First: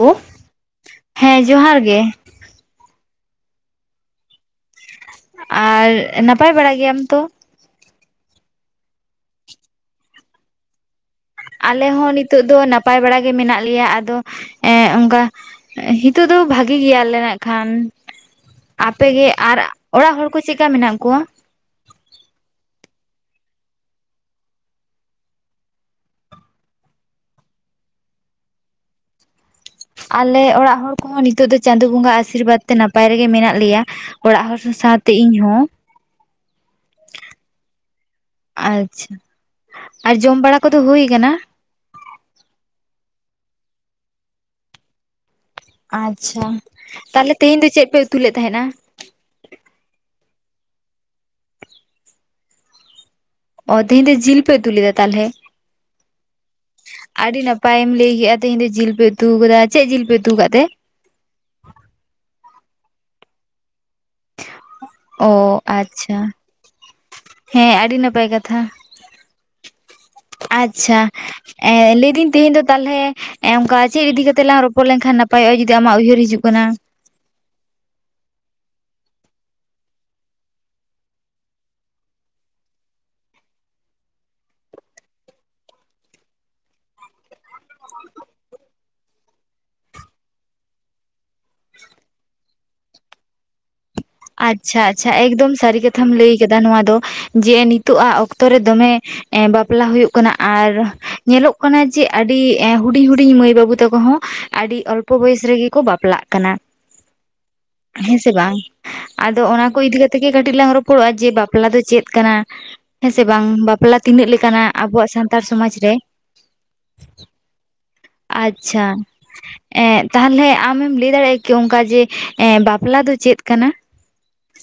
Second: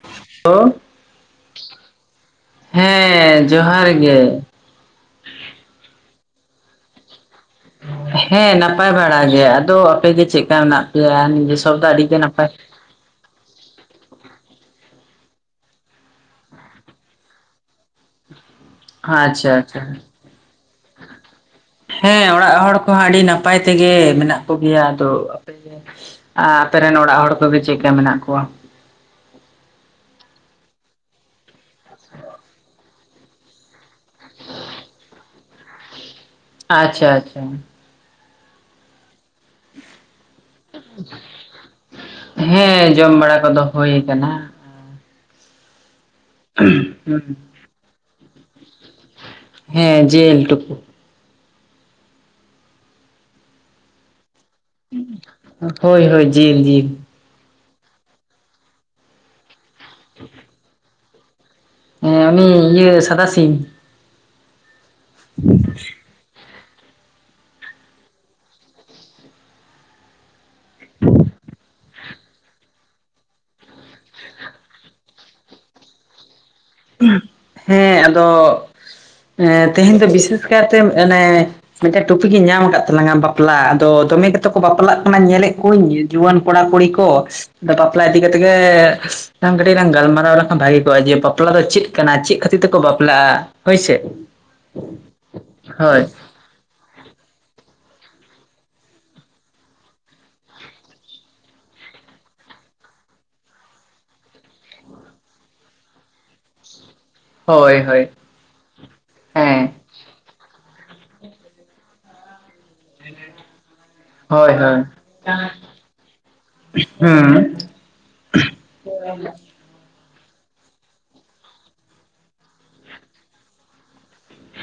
Hello ᱦᱮᱸ ᱡᱚᱦᱟᱸᱨ ᱜᱮ ᱦᱮᱸ ᱡᱚᱦᱟᱸᱨ ᱜᱮ ᱟᱨ ᱱᱟᱯᱟᱭ ᱵᱟᱲᱟ ᱜᱮᱭᱟᱢ ᱛᱚ ᱦᱮᱸ ᱱᱟᱯᱟᱭ ᱵᱟᱲᱟ ᱜᱮ ᱟᱫᱚ ᱟᱯᱮᱜᱮ ᱪᱮᱫᱠᱟ ᱢᱮᱱᱟᱜ ᱯᱮᱭᱟ ᱱᱤᱡᱮ ᱥᱚᱵ ᱟᱞᱮ ᱫᱚ ᱟᱹᱰᱤ ᱦᱚᱸ ᱜᱮ ᱱᱤᱛᱚᱜ ᱫᱚ ᱱᱟᱯᱟᱭ ᱵᱟᱲᱟ ᱜᱮ ᱢᱮᱱᱟᱜ ᱞᱮᱭᱟ ᱟᱫᱚ ᱮᱸᱜ ᱚᱱᱠᱟ ᱱᱤᱛᱚᱜ ᱫᱚ ᱵᱷᱟᱜᱤ ᱜᱮᱭᱟᱞᱮ ᱮᱱ ᱠᱷᱟᱱ ᱟᱯᱮᱜᱮ ᱟᱪᱪᱷᱟ ᱟᱨ ᱟᱪᱪᱷᱟ ᱚᱲᱟᱜ ᱦᱚᱲ ᱠᱚ ᱪᱮᱫ ᱠᱟ ᱢᱮᱱᱟᱜ ᱠᱚᱣᱟ ᱦᱚᱸ ᱟᱹᱰᱤ ᱱᱟᱯᱟᱭ ᱛᱮᱜᱮ ᱢᱮᱱᱟᱜ ᱠᱚ ᱜᱮᱭᱟ ᱟᱫᱚ ᱟᱯᱮᱜᱮ ᱟᱯᱮᱨᱮᱱ ᱚᱲᱟᱜ ᱦᱚᱲ ᱠᱚᱜᱮ ᱪᱮᱫᱠᱟ ᱢᱮᱱᱟᱜ ᱠᱚᱣᱟ [inaudible] ᱟᱞᱮ ᱚᱲᱟᱜ ᱦᱚᱲ ᱠᱚᱦᱚ ᱱᱤᱛᱚᱜ ᱫᱚ ᱪᱟᱸᱫᱳ ᱵᱚᱸᱜᱟ ᱟᱥᱤᱨᱵᱟᱫᱽᱛᱮ ᱱᱟᱯ ᱱᱟᱯᱟᱭ ᱨᱮᱜᱮ ᱢᱮᱱᱟᱜ ᱞᱮᱭᱟ ᱚᱲᱟᱜ ᱦᱚᱲ ᱥᱟᱶᱛᱮ ᱤᱧ ᱦᱚᱸ ᱟᱪᱷᱟ ᱟᱪᱷᱟ ᱟᱪᱷ ᱟᱨ ᱡᱚᱢ ᱵᱟᱲᱟ ᱠᱚᱫᱚ ᱦᱩᱭ ᱟᱠᱟᱱᱟ ᱦᱮᱸ ᱡᱚᱢ ᱵᱟᱲᱟ ᱠᱚ ᱫᱚ ᱦᱳᱭ ᱟᱠᱟᱱᱟ ᱟᱪᱷᱟ ᱛᱟᱦᱞᱮ ᱛᱮᱦᱮᱧ ᱫᱚ ᱪᱮᱫ ᱯᱮ ᱩᱛᱩ ᱞᱮᱫ ᱛᱟᱦᱮᱸᱫ ᱟ ᱦᱮᱸ ᱡᱮᱞ ᱴᱩᱠᱩ ᱚ ᱛᱮᱦᱮᱧ ᱫᱚ ᱡᱤᱞ ᱯᱮ ᱩᱛᱩ ᱞᱮᱫᱟ ᱛᱟᱦᱞᱮ ᱦᱳᱭ ᱦᱳᱭ ᱡᱤᱞ ᱡᱤᱞ ᱟᱹᱰᱤ ᱱᱟᱯ ᱱᱟᱯᱟᱭᱮᱢ ᱞᱟᱹᱭ ᱠᱮᱫᱟ ᱛᱮᱦᱮᱧ ᱫᱚ ᱡᱤᱞ ᱯᱮ ᱩᱛᱩ ᱠᱟᱫᱟ ᱪᱮᱫ ᱡᱤᱞ ᱯᱮ ᱩᱛᱩ ᱟᱠᱟᱫ ᱛᱮ ᱦᱮᱸ ᱩᱱᱤ ᱤᱭᱟᱹ ᱥᱟᱫᱟ ᱥᱤ ᱚ ᱟᱪᱪᱷᱟ ᱦᱮᱸ ᱟᱹᱰᱤ ᱱᱟᱯᱟᱭ ᱠᱟᱛᱷᱟ ᱟᱪᱷᱟ ᱮ ᱞᱟᱹᱭᱫᱟᱹᱧ ᱛᱮᱦᱮᱧ ᱫᱚ ᱛᱟᱦᱞᱮ ᱚᱱᱠᱟ ᱪᱮᱫ ᱤᱫᱤ ᱠᱟᱛᱮᱜ ᱞᱟᱝ ᱨᱚᱯᱚᱲ ᱞᱮᱱᱠᱷᱟᱱ ᱱᱟᱯᱟᱭᱚᱜᱼᱟ ᱡᱩᱫᱤ ᱟᱢᱟᱜ ᱩᱭᱦᱟᱹᱨ ᱦᱤᱡᱩᱜ ᱠᱟᱱᱟ [unintelligible] ᱦᱮᱸ ᱟᱫᱚ [inaudible] ᱛᱮᱦᱮᱧ ᱫᱚ ᱵᱤᱥᱮᱥ ᱠᱟᱭ ᱛᱮ ᱢᱟᱱᱮ ᱢᱤᱫᱴᱮᱱ ᱴᱚᱯᱤᱠᱤᱧ ᱧᱟᱢ ᱟᱠᱟᱫ ᱛᱟᱞᱟᱝᱼᱟ ᱵᱟᱯᱞᱟ ᱟᱫᱚ ᱫᱚᱢᱮ ᱤ ᱠᱟᱛᱮ ᱠᱚ ᱵᱟᱯᱞᱟᱜ ᱠᱟᱱᱟ ᱧᱮᱞᱮᱫ ᱠᱚᱣᱟᱧ ᱡᱩᱣᱟᱹᱱ ᱠᱚᱲᱟ ᱠᱩᱲᱤ ᱠᱚ, ᱟ ᱵᱟᱯᱞᱟ ᱤᱫᱤ ᱠᱟᱛᱮ ᱜᱮ ᱟ ᱠᱟᱹᱴᱤᱡ ᱞᱟᱝ ᱜᱟᱞᱢᱟᱨᱟᱣ ᱞᱮᱠᱷᱟᱱ ᱵᱷᱟᱜᱤ ᱠᱚᱜᱼᱟ ᱡᱮ ᱵᱟᱯᱞᱟ ᱫᱚ ᱪᱮᱫ ᱠᱟᱱᱟ ᱪᱮᱫ ᱠᱷᱟᱹᱛᱤᱨ ᱛᱮᱠᱚ ᱵᱟᱯᱞᱟᱜᱼᱟ ᱦᱳᱭ ᱥᱮ ᱟᱪᱪᱷᱟ ᱟᱪᱪᱷᱟ ᱮᱠᱫᱚᱢ ᱥᱟᱹᱨᱤ ᱦᱳᱭ ᱠᱟᱛᱷᱟᱢ ᱞᱟᱹᱭ ᱟᱠᱟᱫᱟ ᱱᱚᱣᱟ ᱫᱚ ᱾ ᱡᱮ ᱱᱤᱛᱚᱜᱟᱜ ᱚᱠᱛᱚ ᱨᱮ ᱫᱚᱢᱮ ᱵᱟᱯᱞᱟ ᱦᱩᱭᱩᱜ ᱠᱟᱱᱟ ᱟᱨ ᱧᱮᱞᱚᱜ ᱠᱟᱱᱟ ᱡᱮ ᱟᱹᱰᱤ ᱟᱹᱰᱤ ᱦᱩᱰᱤᱧ ᱦᱩᱰᱤᱧ ᱢᱟᱹᱭ ᱵᱟᱹᱵᱩ ᱛᱟᱠᱚ ᱦᱚᱸ ᱾ ᱟᱹᱰᱤ ᱚᱞᱯᱚ ᱵᱚᱭᱚᱥ ᱨᱮᱜᱮ ᱠᱚ ᱵᱟᱯᱞᱟᱜ ᱠᱟᱱᱟ ᱾ ᱦᱳᱭ ᱦᱳᱭ ᱦᱮᱸᱥᱮ ᱵᱟᱝ ᱟᱫᱚ ᱚᱱᱟ ᱦᱮᱸ ᱠᱚ ᱤᱫᱤ ᱠᱟᱛᱮ ᱠᱟᱹᱴᱤᱡ ᱞᱟᱝ ᱨᱚᱯᱚᱲᱚᱜᱼᱟ ᱡᱮ ᱵᱟᱯᱞᱟ ᱫᱚ ᱪᱮᱫ ᱠᱟᱱᱟ ᱦᱮᱸᱥᱮ ᱵᱟᱝ ᱵᱟᱯᱞᱟ ᱛᱤᱱᱟᱹᱜ ᱦᱳᱭ ᱞᱮᱠᱟᱱᱟᱜ ᱦᱳᱭ ᱟᱵᱚᱣᱟᱜ ᱥᱟᱱᱛᱟᱲ ᱥᱚᱢᱟᱡᱽ ᱨᱮ? ᱦᱩᱸ ᱟᱪᱪᱷᱟ ᱮᱸ, ᱛᱟᱦᱞᱮ ᱟᱢᱮᱢ ᱞᱟᱹᱭ ᱫᱟᱲᱮᱭᱟᱜᱼᱟ ᱠᱤ ᱚᱱᱠᱟ ᱡᱮ ᱮ ᱵᱟᱯᱞᱟ ᱫᱚ ᱪᱮᱫ ᱠᱟᱱᱟ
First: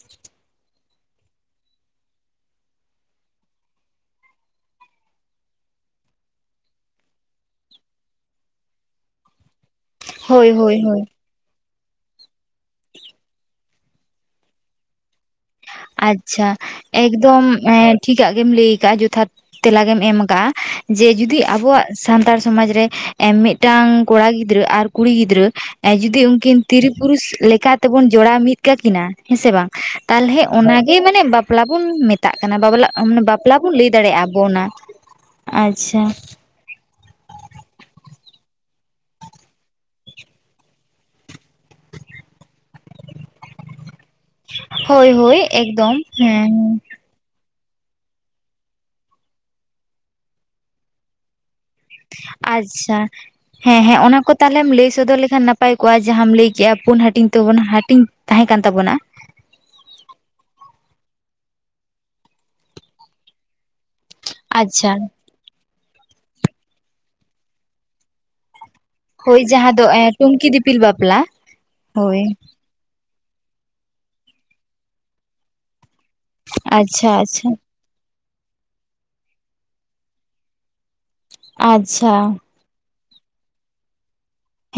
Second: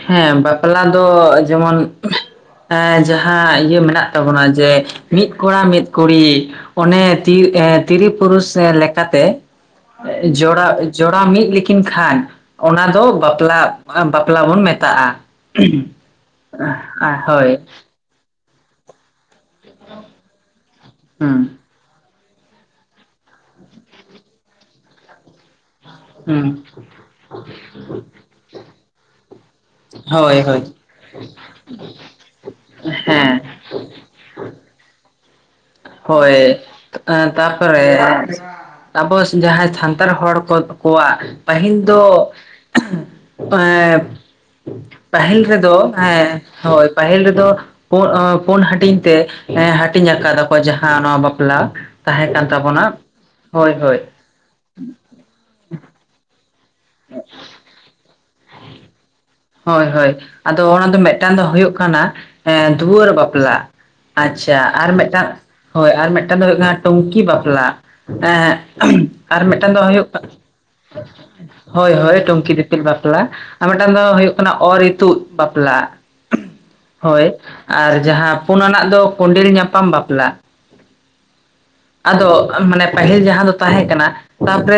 ᱦᱮᱸ ᱵᱟᱯᱞᱟ ᱫᱚ ᱡᱮᱢᱚᱱ ᱡᱟᱦᱟᱸ ᱤᱭᱟᱹ ᱢᱮᱱᱟᱜ ᱛᱟᱵᱚᱱᱟ ᱡᱮ ᱢᱤᱫ ᱠᱚᱲᱟ ᱢᱤᱫ ᱠᱩᱲᱤ ᱚᱱᱮ ᱛᱤ ᱛᱤᱨᱤ ᱯᱩᱨᱩᱥ ᱞᱮᱠᱟ ᱛᱮ ᱦᱳᱭ ᱡᱚᱲᱟ ᱦᱳᱭ ᱦᱳᱭ ᱡᱚᱲᱟᱣ ᱢᱤᱫ ᱞᱮᱠᱤᱱ ᱠᱷᱟᱱ ᱚᱱᱟ ᱫᱚ ᱵᱟᱯᱞᱟ ᱵᱟᱯᱞᱟ ᱵᱚᱱ ᱢᱮᱛᱟᱜᱼᱟ ᱟᱪᱪᱷᱟ ᱮᱠᱫᱚᱢ ᱦᱳᱭ ᱴᱷᱤᱠᱟᱜ ᱜᱮᱢ ᱞᱟᱹᱭ ᱟᱠᱟᱟᱜᱼᱟ ᱡᱚᱛᱷᱟᱛ ᱛᱮᱞᱟ ᱜᱮᱢ ᱮᱢ ᱠᱟᱜᱼᱟ ᱡᱮ ᱦᱩᱸ ᱡᱩᱫᱤ ᱟᱵᱚᱣᱟᱜ ᱥᱟᱱᱛᱟᱲ ᱥᱚᱢᱟᱡᱽ ᱨᱮ ᱢᱤᱫᱴᱟᱝ ᱠᱚᱲᱟ ᱜᱤᱫᱽᱨᱟᱹ ᱟᱨ ᱠᱩᱲᱤ ᱜᱤᱫᱽᱨᱟᱹ ᱡᱩᱫᱤ ᱩᱱᱠᱤᱱ ᱦᱩᱸ ᱛᱤᱨᱤ ᱯᱩᱨᱩᱥ ᱞᱮᱠᱟ ᱛᱮᱵᱚᱱ ᱡᱚᱲᱟᱣ ᱢᱤᱫ ᱠᱟᱠᱤᱱᱟ ᱦᱮᱸᱥᱮ ᱵᱟᱝ ᱦᱳᱭ ᱛᱟᱦᱚᱞᱮ ᱦᱳᱭ ᱚᱱᱟ ᱜᱮ ᱢᱟᱱᱮ ᱵᱟᱯᱞᱟ ᱵᱚᱱ ᱢᱮᱛᱟᱜ ᱠᱟᱱᱟ ᱵᱟᱵᱞᱟ ᱦᱮᱸ ᱵᱟᱯᱞᱟ ᱵᱚᱱ ᱞᱟᱹᱭ ᱫᱟᱲᱮᱭᱟᱜᱼᱟ ᱟᱵᱚ ᱚᱱᱟ ᱟᱪᱪᱷᱟ ᱛᱟ ᱯᱚᱨᱮ ᱟᱵᱚ ᱡᱟᱦᱟᱸᱭ ᱥᱟᱱᱛᱟᱲ ᱦᱚᱲ ᱠᱚ ᱠᱚᱣᱟᱜ ᱯᱟᱦᱤᱞ ᱫᱚ ᱮᱸᱻ ᱦᱳᱭ ᱦᱳᱭ ᱯᱟᱹᱦᱤᱞ ᱨᱮᱫᱚ ᱮᱠᱫᱚᱢ ᱦᱮᱸ ᱦᱳᱭ ᱯᱟᱹᱦᱤᱞ ᱨᱮᱫᱚ ᱯᱩ ᱯᱩᱱ ᱦᱟᱹᱴᱤᱧ ᱛᱮ ᱦᱟᱹᱴᱤᱧ ᱟᱠᱟᱫᱟ ᱠᱚ ᱡᱟᱦᱟᱸ ᱱᱚᱣᱟ ᱵᱟᱯᱞᱟ ᱛᱟᱦᱮᱸ ᱠᱟᱱ ᱛᱟᱵᱚᱱᱟ ᱟᱪᱪᱷᱟ ᱦᱳᱭ ᱦᱮᱸ ᱦᱳᱭ ᱦᱮᱸ ᱚᱱᱟ ᱠᱚ ᱛᱟᱞᱦᱮᱢ ᱞᱟᱹᱭ ᱥᱚᱫᱚᱨ ᱞᱮᱠᱷᱟᱱ ᱱᱟᱯᱟᱭ ᱠᱚᱜᱼᱟ ᱡᱟᱦᱟᱸᱟᱢ ᱞᱟᱹᱭ ᱯᱩᱱ ᱦᱟᱹᱴᱤᱧ ᱛᱟᱵᱚ ᱦᱟᱹᱴᱤᱧ ᱛᱟᱦᱮᱸ ᱠᱟᱱ ᱛᱟᱵᱚᱱᱟ ᱦᱳᱭ ᱦᱳᱭ ᱟᱫᱚ ᱚᱱᱟ ᱫᱚ ᱢᱤᱫᱴᱟᱝ ᱫᱚ ᱦᱩᱭᱩᱜ ᱠᱟᱱᱟ ᱫᱩᱣᱟᱹᱨ ᱵᱟᱯᱞᱟ ᱟᱪᱪᱷᱟ ᱟᱨ ᱢᱤᱫᱴᱟᱝ ᱦᱳᱭ ᱟᱨ ᱢᱤᱫᱴᱟᱝ ᱫᱚ ᱦᱩᱭᱩᱜ ᱠᱟᱱᱟ ᱴᱩᱝᱠᱤ ᱵᱟᱯᱞᱟ ᱮᱸ ᱦᱳᱭ ᱟᱨ ᱡᱟᱦᱟᱸ ᱢᱤᱫᱴᱟᱝ ᱫᱚ ᱮᱸ ᱦᱩᱭᱩᱜ ᱴᱩᱝᱠᱤ ᱫᱤᱯᱤᱞ ᱵᱟᱯᱞᱟ ᱦᱳᱭ ᱦᱳᱭ ᱴᱩᱝᱠᱤ ᱫᱤᱯᱤᱞ ᱵᱟᱯᱞᱟ ᱵᱟᱯᱞᱟ ᱟᱨ ᱢᱤᱫᱴᱟᱝ ᱫᱚ ᱦᱩᱭᱩᱜ ᱠᱟᱱᱟ ᱚᱨ ᱤᱛᱩᱫ ᱵᱟᱯᱞᱟ ᱟᱪᱪᱷᱟ ᱦᱳᱭ ᱟᱪᱪᱷᱟ ᱟᱨ ᱡᱟᱦᱟᱸ ᱯᱩᱱ ᱟᱱᱟᱜ ᱫᱚ ᱠᱚᱸᱰᱮᱞ ᱧᱟᱯᱟᱢ ᱵᱟᱯᱞᱟ ᱟᱪᱪᱷᱟ ᱟᱫᱚ ᱢᱟᱱᱮ ᱯᱟᱹᱦᱤᱞ ᱡᱟᱦᱟᱸ ᱫᱚ ᱛᱟᱦᱮᱸ ᱠᱟᱱᱟ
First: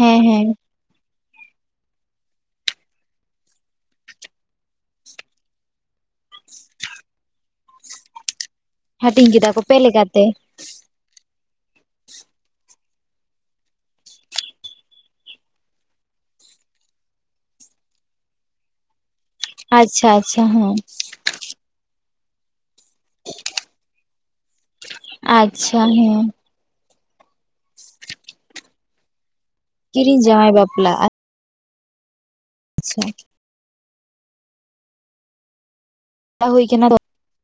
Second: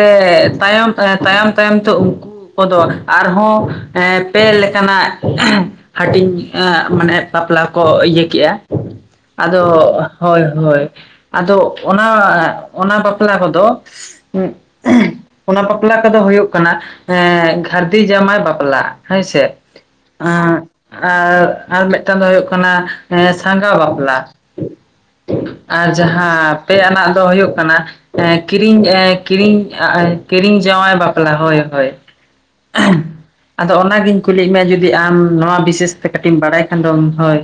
ᱦᱮᱸ ᱦᱮᱸ ᱛᱟᱭᱚᱢ ᱛᱟᱭᱚᱢ ᱛᱟᱭᱚᱢ ᱛᱮ ᱩᱱᱠᱩ ᱠᱚᱫᱚ ᱟᱨᱦᱚᱸ ᱯᱮ ᱞᱮᱠᱟᱱᱟᱜ ᱦᱟᱹᱴᱤᱧ ᱮᱸᱻ ᱢᱟᱱᱮ ᱵᱟᱯᱞᱟ ᱠᱚ ᱤᱭᱟᱹ ᱠᱮᱜᱼᱟ ᱦᱟᱹᱴᱤᱧ ᱠᱮᱫᱟ ᱟᱫᱚ ᱠᱚ ᱯᱮ ᱞᱮᱠᱟᱛᱮ ᱦᱳᱭ ᱦᱳᱭ ᱟᱫᱚ ᱚᱱᱟ ᱚᱱᱟ ᱵᱟᱯᱞᱟ ᱠᱚᱫᱚ ᱚᱱᱟ ᱵᱟᱯᱞᱟ ᱠᱚᱫᱚ ᱦᱩᱭᱩᱜ ᱠᱟᱱᱟ ᱮ ᱜᱷᱟᱹᱨᱫᱤ ᱡᱟᱶᱟᱭ ᱵᱟᱯᱞᱟ ᱦᱚᱭ ᱥᱮ ᱟᱪᱪᱷᱟ ᱟᱪᱪᱷᱟ ᱟ ᱦᱮᱸ ᱟᱨ ᱢᱤᱫ ᱢᱤᱫ ᱴᱟᱝ ᱫᱚ ᱦᱳᱭᱳᱜᱠᱟᱱᱟ ᱮ ᱥᱟᱸᱜᱷᱟ ᱵᱟᱯᱞᱟ ᱟᱪᱪᱷᱟ ᱦᱮᱸ ᱢᱤᱫ ᱴᱟᱱᱟᱜ ᱫᱚ ᱦᱩᱭᱩᱜ ᱠᱟᱱᱟ ᱠᱤᱨᱤᱧ ᱠᱤᱨᱤᱧ ᱠᱤᱨᱤᱧ ᱡᱟᱶᱟᱭ ᱵᱟᱯᱞᱟ ᱦᱳᱭ ᱦᱳᱭ ᱟᱪᱪᱷᱟ ᱟᱫᱚ ᱚᱱᱟ ᱜᱤᱧ ᱠᱩᱞᱤ ᱮᱫ ᱢᱮᱭᱟ ᱡᱩᱫᱤ ᱟᱢ ᱱᱚᱣᱟ ᱵᱤᱥᱮᱥ ᱠᱟᱹᱴᱤᱡ ᱮᱢ ᱵᱟᱲᱟᱭ ᱦᱩᱭ ᱠᱷᱟᱱ ᱠᱟᱱᱟ ᱫᱚ ᱦᱳᱭ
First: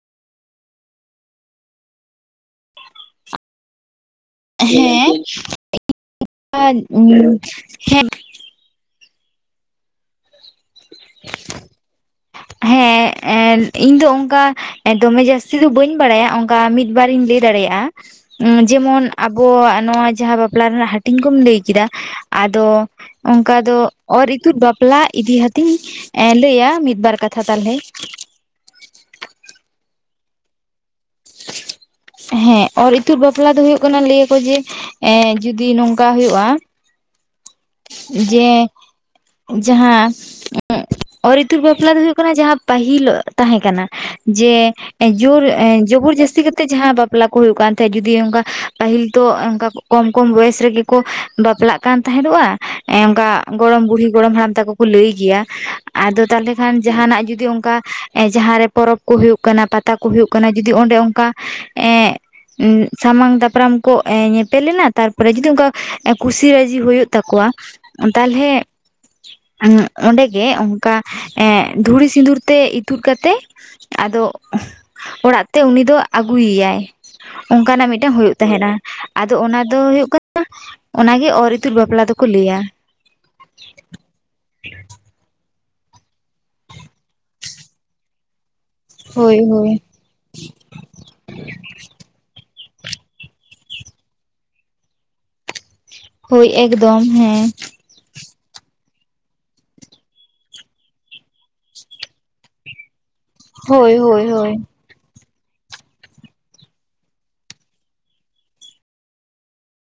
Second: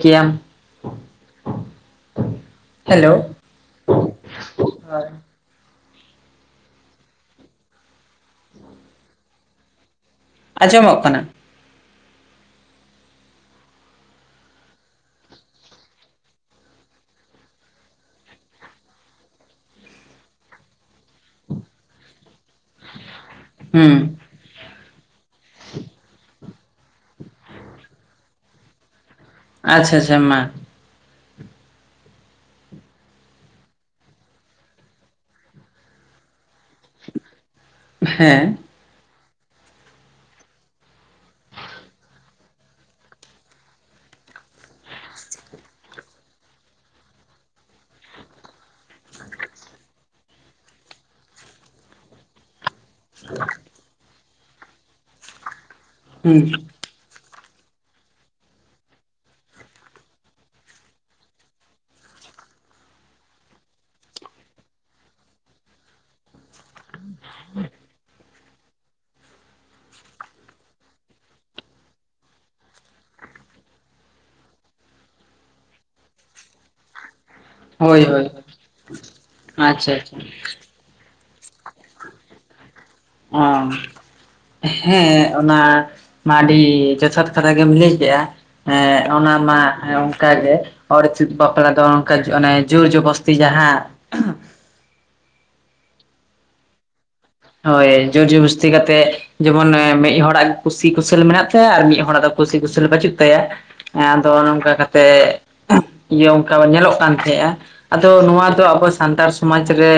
ᱠᱮᱭᱟᱢ ᱦᱮᱞᱳ ᱦᱳᱭ ᱦᱮᱸ [unintelligible] ᱦᱮᱸ ᱟᱸᱡᱚᱢᱚᱜ ᱠᱟᱱᱟ ᱦᱮᱸ ᱮᱜ ᱤᱧ ᱫᱚ ᱚᱱᱠᱟ ᱫᱚᱢᱮ ᱡᱟᱹᱥᱛᱤ ᱫᱚ ᱵᱟᱹᱧ ᱵᱟᱲᱟᱭᱟ ᱚᱱᱠᱟ ᱢᱤᱫ ᱵᱟᱨᱤᱧ ᱞᱟᱹᱭ ᱫᱟᱲᱮᱭᱟᱜᱼᱟ ᱡᱮᱢᱚᱱ ᱟᱵᱚᱣᱟᱜ ᱱᱚᱣᱟ ᱡᱟᱦᱟᱸ ᱵᱟᱯᱞᱟ ᱨᱮᱱᱟᱜ ᱦᱟᱹᱴᱤᱧ ᱠᱚᱢ ᱞᱟᱹᱭ ᱠᱮᱫᱟ ᱟᱫᱚ ᱚᱱᱠᱟ ᱫᱚ ᱦᱩᱸ ᱚᱨ ᱤᱠᱩᱫ ᱵᱟᱯᱞᱟ ᱤᱫᱤ ᱦᱟᱛᱤᱧ ᱞᱟᱹᱭᱟ ᱢᱤᱫ ᱵᱟᱨ ᱠᱟᱛᱷᱟ ᱛᱟᱦᱚᱞᱮ ᱟᱪᱪᱷᱟ ᱟᱪᱪᱷᱟ ᱢᱟ [unintelligible] ᱦᱮᱸ ᱚᱨ ᱤᱛᱩᱫ ᱵᱟᱯᱞᱟ ᱫᱚ ᱦᱩᱭᱩᱜ ᱠᱟᱱᱟ ᱞᱟᱹᱭᱟ ᱠᱚ ᱡᱮ ᱮ ᱡᱚᱫᱤ ᱱᱚᱝᱠᱟ ᱦᱩᱭᱩᱜᱼᱟ ᱡᱮ ᱦᱮᱸ ᱡᱟᱦᱟᱸ ᱚᱨ ᱤᱛᱩᱛ ᱵᱟᱯᱞᱟ ᱫᱚ ᱦᱩᱭᱩᱜ ᱠᱟᱱᱟ ᱡᱟᱦᱟᱸ ᱯᱟᱹᱦᱤᱞ ᱛᱟᱦᱮᱸ ᱠᱟᱱᱟ ᱡᱮ ᱡᱳᱨ [unintelligible] ᱩᱚᱨ ᱡᱟᱹᱥᱛᱤ ᱠᱟᱛᱮᱫ ᱡᱟᱦᱟᱸ ᱵᱟᱯᱞᱟ ᱠᱚ ᱦᱩᱭᱩᱜ ᱠᱟᱱ ᱛᱟᱦᱮᱸᱫ ᱡᱩᱫᱤ ᱚᱱᱠᱟ ᱯᱟᱹᱦᱤᱞ ᱛᱚ ᱚᱱᱠᱟ ᱠᱚᱢ ᱠᱚᱢ ᱵᱚᱭᱮᱥ ᱨᱮᱜᱮ ᱠᱚ ᱵᱟᱯᱞᱟᱜ ᱠᱟᱱ ᱛᱟᱦᱮᱸᱫᱚᱜᱼᱟ ᱚᱱᱠᱟ ᱜᱚᱲᱚᱢ ᱵᱩᱲᱦᱤ ᱜᱚᱲᱚᱢ ᱦᱟᱲᱟᱢ ᱛᱟᱠᱚ ᱠᱚ ᱞᱟᱹᱭ ᱜᱮᱭᱟ ᱟᱫᱚ ᱛᱟᱦᱚ ᱞᱮ ᱦᱩᱸ ᱠᱷᱟᱱ ᱡᱟᱦᱟ ᱱᱟᱜ ᱡᱩᱫᱤ ᱡᱩᱫᱤ ᱚᱱᱠᱟ ᱡᱟᱦᱟᱸᱨᱮ ᱯᱚᱨᱚᱵᱽ ᱠᱚ ᱦᱩᱭᱩᱜ ᱠᱟᱱᱟ ᱯᱟᱛᱟ ᱠᱚ ᱦᱩᱭᱩᱜ ᱠᱟᱱᱟ ᱡᱚᱫᱤ ᱚᱱᱰᱮ ᱚᱱᱠᱟ ᱮᱸᱜ ᱥᱟᱢᱟᱝ ᱫᱟᱯᱨᱟᱢ ᱠᱚ ᱧᱮᱯᱮᱞᱮᱱᱟ ᱛᱟᱨ ᱯᱚᱨᱮ ᱡᱩᱫᱤ ᱚᱱᱠᱟ ᱠᱩᱥᱤ ᱨᱟᱹᱡᱤ ᱦᱩᱭᱩᱜ ᱛᱟᱠᱚᱣᱟ [inaudible] ᱛᱟᱦᱚᱞᱮ ᱚᱸᱰᱮᱜᱮ ᱚᱱᱠᱟ ᱮᱜ ᱫᱷᱩᱲᱤ ᱥᱤᱸᱫᱩᱨ ᱛᱮ ᱤᱛᱩᱫ ᱠᱟᱛᱮ ᱟᱫᱚ ᱚᱲᱟᱜ ᱛᱮ ᱩᱱᱤ ᱫᱚ ᱟᱹᱜᱩᱭᱮ ᱭᱟᱭ᱾ ᱚᱱᱠᱟ ᱱᱟᱜ ᱦᱳᱭ ᱢᱤᱫᱴ ᱮᱱ ᱦᱳᱭ ᱦᱩᱭᱩᱜ ᱛᱟᱦᱮᱸᱱᱟ ᱟᱫᱚ ᱚᱱᱟ ᱫᱚ ᱟᱪᱪᱷᱟ ᱦᱩᱭᱩᱜ ᱟᱪᱪᱷᱟ ᱠᱟᱱᱟ ᱚᱱᱟ ᱜᱮ ᱚᱨ ᱤᱛᱩᱫ ᱵᱟᱯᱞᱟ ᱫᱚ ᱠᱩ ᱞᱤᱭᱟ ᱚ ᱦᱮᱸ ᱚᱱᱟ ᱢᱟ ᱟᱹᱰᱤ ᱡᱚᱛᱷᱟᱛ ᱠᱟᱛᱷᱟ ᱜᱮᱢ ᱞᱮᱭ ᱠᱮᱜ-ᱟ ᱦᱮᱸ ᱚᱱᱟ ᱦᱳᱭ ᱢᱟ ᱦᱳᱭ ᱚᱱ ᱠᱟᱜᱮ ᱚᱨ ᱤᱛᱩᱫ ᱵᱟᱯᱞᱟ ᱫᱚ ᱚᱱᱠᱟ ᱚᱱᱮ ᱡᱳᱨ ᱵᱚᱥᱛᱤ ᱡᱟᱦᱟᱸ ᱦᱳᱭ ᱮᱠᱫᱚᱢ ᱦᱮᱸ ᱦᱳᱭ ᱡᱳᱨᱡᱵᱚᱥᱛᱤ ᱠᱟᱛᱮᱫ ᱡᱮᱢᱚᱱ ᱢᱤᱫ ᱦᱚᱲᱟᱜ ᱠᱩᱥᱤ ᱠᱩᱥᱟᱹᱞ ᱢᱮᱱᱟᱜ ᱛᱟᱭᱟ ᱟᱨ ᱢᱤᱫ ᱦᱚᱲᱟᱜ ᱫᱚ ᱠᱩᱥᱤ ᱠᱩᱥᱟᱹᱞ ᱵᱟᱹᱪᱩᱜ ᱛᱟᱭᱟ ᱛᱟᱭᱟ ᱟᱫᱚ ᱱᱚᱝᱠᱟ ᱠᱟᱛᱮ ᱻ [inaudible] ᱤᱭᱟᱹ ᱚᱱᱠᱟ ᱧᱮᱞᱚᱜ ᱠᱟᱱ ᱛᱟᱦᱮᱸᱫᱼᱟ ᱟᱫᱚ ᱱᱚᱣᱟ ᱫᱚ ᱟᱵᱚ ᱥᱟᱱᱛᱟᱲ ᱥᱚᱢᱟᱡᱽ ᱨᱮ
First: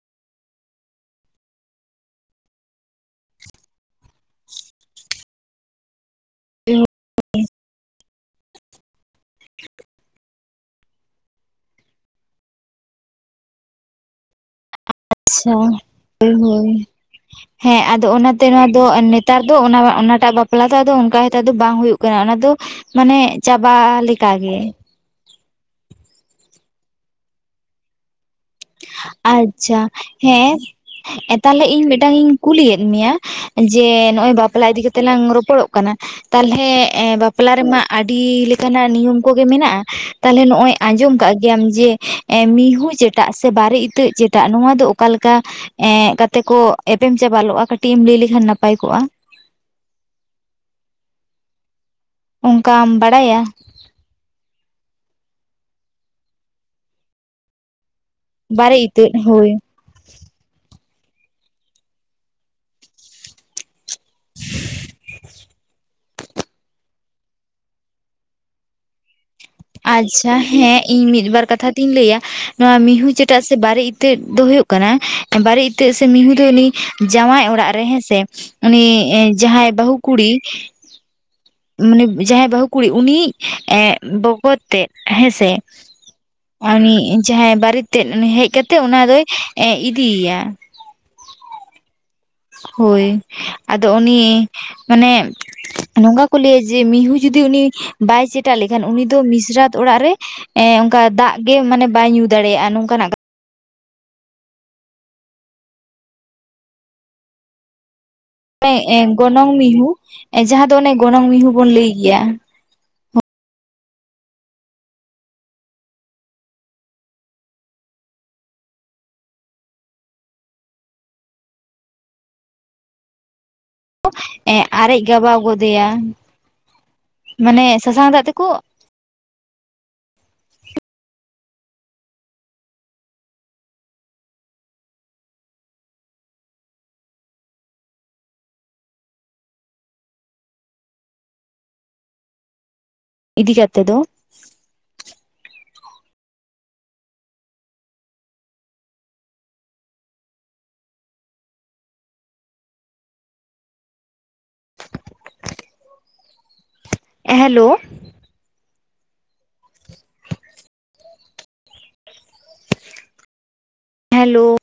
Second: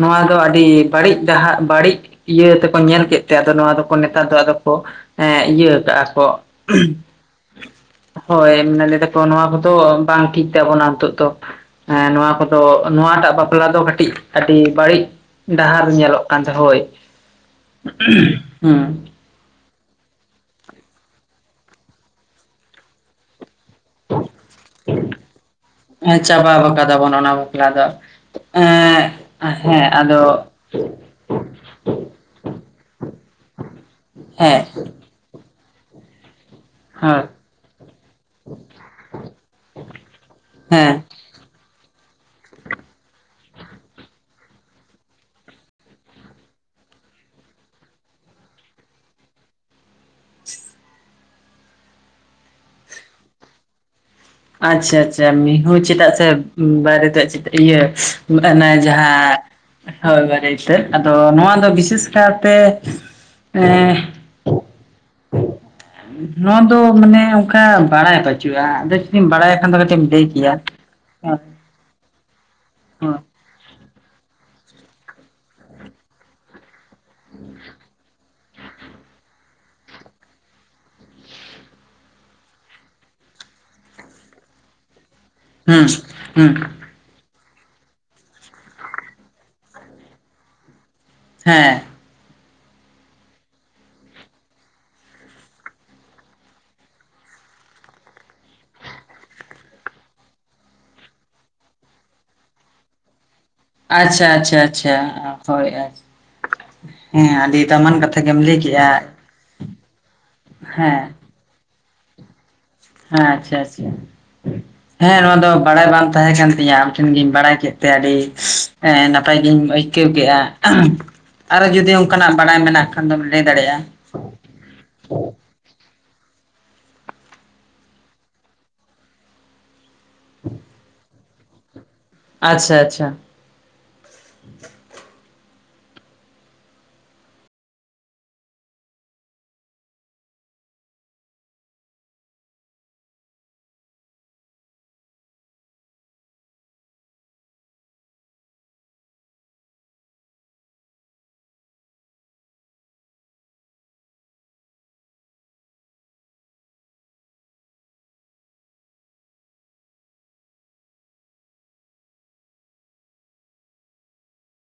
ᱱᱚᱣᱟ ᱫᱚ ᱟᱹᱰᱤ ᱵᱟᱹᱲᱤᱡ ᱰᱟᱦᱟᱜ ᱵᱟᱹᱲᱤᱡ ᱤᱭᱟᱹ ᱛᱮᱠᱚ ᱧᱮᱞ ᱠᱮᱫ ᱛᱮ ᱟᱫᱚ ᱱᱚᱣᱟ ᱫᱚᱠᱚ ᱱᱮᱛᱟᱨ ᱫᱚ ᱟᱫᱚ ᱠᱚ ᱮ ᱤᱭᱟᱹ ᱠᱟᱜᱼᱟ ᱠᱚ ᱦᱳᱭ ᱞᱟᱹᱭ ᱫᱟᱠᱚ ᱱᱚᱣᱟ ᱠᱚᱫᱚ ᱵᱟᱝ ᱴᱷᱤᱠ ᱛᱟᱵᱚᱱᱟ ᱱᱤᱛᱚᱜ ᱫᱚ ᱱᱚᱣᱟ ᱠᱚᱫᱚ ᱱᱚᱣᱟᱴᱟᱜ ᱵᱟᱯᱞᱟ ᱫᱚ ᱠᱟᱹᱴᱤᱡ ᱟᱹᱰᱤ ᱵᱟᱹᱲᱤᱡ ᱟᱪᱪᱷᱟ ᱰᱟᱦᱟᱨ ᱧᱮᱞᱚᱜ ᱦᱳᱭ ᱠᱟᱱ ᱛᱟᱦᱮᱸ ᱦᱳᱭ ᱦᱮᱸ ᱟᱫᱚ ᱚᱱᱟᱛᱮ ᱱᱚᱣᱟ ᱫᱚ ᱦᱩᱸ ᱱᱮᱛᱟᱨ ᱫᱚ ᱚᱱᱟ ᱚᱱᱟᱴᱟᱜ ᱵᱟᱯᱞᱟ ᱛ ᱟᱫᱚ ᱚᱱᱠᱟ ᱱᱮᱛᱟᱜ ᱫᱚ ᱵᱟᱝ ᱦᱳᱭ ᱠᱟᱱᱟ ᱚᱱᱟᱫᱚ ᱢᱟᱱᱮ ᱪᱟᱵᱟ ᱞᱮ ᱞᱮᱠᱟ ᱜᱮ᱾ ᱠᱟᱫᱟᱵᱚᱱ ᱚᱱᱟ ᱵᱟᱯᱞᱟ ᱫᱚ ᱮᱸ ᱟᱪᱪᱷᱟ ᱦᱮᱸ ᱟᱫᱚ ᱦᱮᱸ ᱛᱟᱦᱚᱞᱮ ᱤᱧ ᱢᱤᱫᱴᱟᱝ ᱤᱧ ᱠᱩᱞᱤᱭᱮᱫ ᱢᱮᱭᱟ ᱡᱮ ᱱᱚᱜᱚᱭ ᱦᱮᱸ ᱵᱟᱯᱞᱟ ᱤᱫᱤ ᱠᱟᱛᱮ ᱞᱟᱝ ᱨᱚᱯᱚᱲᱚᱜ ᱠᱟᱱᱟ ᱠᱟᱱᱟ ᱛᱟᱞᱦᱮ ᱦᱳᱭ ᱵᱟᱯᱞᱟ ᱨᱮᱢᱟ ᱟᱹᱰᱤ ᱞᱮᱠᱟᱱᱟᱜ ᱱᱤᱭᱚᱢ ᱠᱚᱜᱮ ᱢᱮᱱᱟᱜᱼᱟ ᱛᱟᱞᱦᱮ ᱱᱚᱜ ᱚᱭ ᱦᱮᱸ ᱟᱸᱡᱚᱢ ᱠᱟᱜ ᱟᱢ ᱡᱮ ᱢᱤᱦᱩ ᱮᱴᱟᱜ ᱥᱮ ᱵᱟᱨᱮ ᱤᱛᱟᱹᱜ ᱡᱮᱴᱟᱜ ᱱᱚᱣᱟ ᱫᱚ ᱚᱠᱟᱞ ᱞᱮᱠᱟ ᱮᱸᱜ ᱠᱟᱛᱮ ᱠᱚ ᱮᱯᱮᱢ ᱪᱟᱯᱟᱞᱚᱜᱼᱟ ᱠᱟᱹᱴᱤᱡ ᱮᱢ ᱞᱟᱹᱭ ᱞᱮᱠᱷᱟᱱ ᱱᱟᱯᱟᱭ ᱠᱚᱜᱼᱟ ᱚᱱᱠᱟᱢ ᱵᱟᱲᱟᱭᱟ? ᱟᱪᱪᱷᱟ ᱟᱪᱪᱷᱟ ᱢᱤᱦᱩ ᱪᱮᱫᱟᱜ ᱥᱮ ᱵᱟᱨᱮᱛᱮ ᱤᱭᱟᱹ ᱢᱟᱱᱮ ᱚᱱᱟ ᱵᱟᱨᱮ ᱤᱛᱟᱹᱫ ᱡᱟᱦᱟᱸ ᱦᱳᱭ ᱦᱳᱭ ᱵᱟᱨᱮᱛ ᱟᱫᱚ ᱱᱚᱣᱟ ᱫᱚ ᱵᱤᱥᱮᱥ ᱠᱟᱨᱛᱮ ᱮ ᱻ [inaudible] ᱱᱚᱣᱟ ᱫᱚ ᱢᱟᱱᱮ ᱚᱱᱠᱟ ᱵᱟᱲᱟᱭ ᱵᱟᱹᱪᱩᱜᱼᱟ ᱟᱫᱚ ᱡᱩᱫᱤᱢ ᱵᱟᱲᱟᱭᱟ ᱟᱪᱪᱷᱟ ᱦᱮᱸ ᱤᱧ ᱢᱤᱫ ᱵᱟᱨ ᱠᱟᱛᱷᱟ ᱛᱤᱧ ᱞᱟᱹᱭᱟ ᱱᱚᱣᱟ ᱢᱤᱦᱩ ᱦᱩᱸ ᱪᱮᱴᱟᱜ ᱥᱮ ᱵᱟᱨᱮ ᱤᱛᱟᱹ ᱫᱚ ᱦᱩᱭᱩᱜ ᱠᱟᱱᱟ ᱵᱟᱨᱮ ᱤᱛᱟᱹᱜ ᱥᱮ ᱢᱤᱦᱩ ᱫᱚ ᱩᱱᱤ ᱡᱟᱶᱟᱭ ᱚᱲᱟᱜ ᱨᱮ ᱦᱮᱸᱥᱮ ᱩᱱᱤ ᱡᱟᱦᱟᱸᱭ ᱵᱟᱹᱦᱩ ᱠᱩᱲᱤ ᱢᱟᱱᱮ ᱡᱟᱦᱟᱸᱭ ᱵᱟᱹᱦᱩ ᱠᱩᱲᱤ ᱩᱱᱤ ᱮ ᱵᱚᱜᱚᱛ ᱛᱮᱫ ᱦᱮᱸ ᱥᱮ ᱦᱩᱸ ᱡᱟᱦᱟᱸᱭ ᱵᱟᱨ ᱛ ᱦᱮᱡ ᱠᱟᱛᱮᱜ ᱚᱱᱟ ᱫᱚᱭ ᱤᱫᱤᱭᱮᱭᱟ᱾ ᱦᱮᱸ ᱦᱳᱭ ᱟᱫᱚ ᱩᱱᱤ ᱢᱟᱱᱮ ᱱᱚᱝᱠᱟ ᱠᱚ ᱞᱟᱹᱭᱟ ᱡᱮ ᱢᱤᱦᱩ ᱡᱩᱫᱤ ᱡᱩᱫᱤ ᱩᱱᱤ ᱵᱟᱭ ᱥᱮᱴᱟᱜ ᱞᱮᱠᱷᱟᱱ ᱩᱱᱤ ᱫᱚ ᱢᱤᱥᱨᱟᱛ ᱚᱲᱟᱜ ᱨᱮ ᱚᱱᱠᱟ ᱫᱟᱜ ᱜᱮ ᱢᱟᱱᱮ ᱵᱟᱭ ᱧᱩ ᱫᱟᱲᱮᱭᱟᱜ ᱫᱟᱲᱮᱭᱟᱜᱼᱟ ᱱᱚᱝᱠᱟᱱᱟᱜ ᱟᱪᱪᱷᱟ ᱟᱪᱪᱷᱟ ᱟᱪᱪᱷᱟ ᱦᱳᱭ ᱟᱪ ᱦᱮᱸ ᱟᱹᱰᱤ ᱫᱟᱢᱟᱱ ᱠᱟᱛᱷᱟ ᱜᱮᱢ ᱞᱟᱹᱭ ᱠᱮᱜᱼᱟ ᱚᱱᱮ ᱦᱮᱸ ᱜᱚᱱᱚᱝ ᱢᱤᱦᱩ ᱡᱟᱦᱟᱸ ᱫᱚ ᱚᱱᱮ ᱜᱚᱱᱚᱝ ᱢᱤᱦᱩ ᱵᱚᱱ ᱞᱟᱹᱭ ᱜᱮᱭᱟ ᱦᱮᱸ ᱟᱪᱪᱷᱟ ᱟᱪᱪᱷᱟ ᱦᱮᱸ ᱱᱚᱣᱟ ᱫᱚ ᱵᱟᱲᱟᱭ ᱵᱟᱝ ᱛᱟᱦᱮᱸ ᱠᱟᱱ ᱛᱤᱧᱟᱹ ᱟᱢ ᱴᱷᱮᱱ ᱜᱤᱧ ᱵᱟᱲᱟᱭ ᱠᱮᱫ ᱛᱮ ᱟᱹᱰᱤ ᱱᱟᱯᱟᱭ ᱱᱟᱯᱟᱭ ᱜᱤᱧ ᱟᱹᱭᱠᱟᱹᱣ ᱠᱮᱫᱼᱟ ᱟᱨᱚ ᱡᱩᱫᱤ ᱚᱱᱠᱟᱱᱟᱜ ᱵᱟᱲᱟᱭ ᱢᱮᱱᱟᱜ ᱠᱷᱟᱱ ᱫᱚ ᱟᱨᱮᱡ ᱜᱟᱵᱟᱣ ᱜᱚᱫᱮᱭᱟ ᱢᱟᱱᱮ ᱥᱟᱥᱟᱝ ᱫᱟᱜ ᱛᱮᱠᱚ ᱻ ᱟᱪᱪᱷᱟ ᱟᱪᱪᱷᱟ ᱤᱫᱤ ᱠᱟᱛᱮ ᱫᱚ ᱦᱮᱞᱳ ᱦᱮᱞᱳ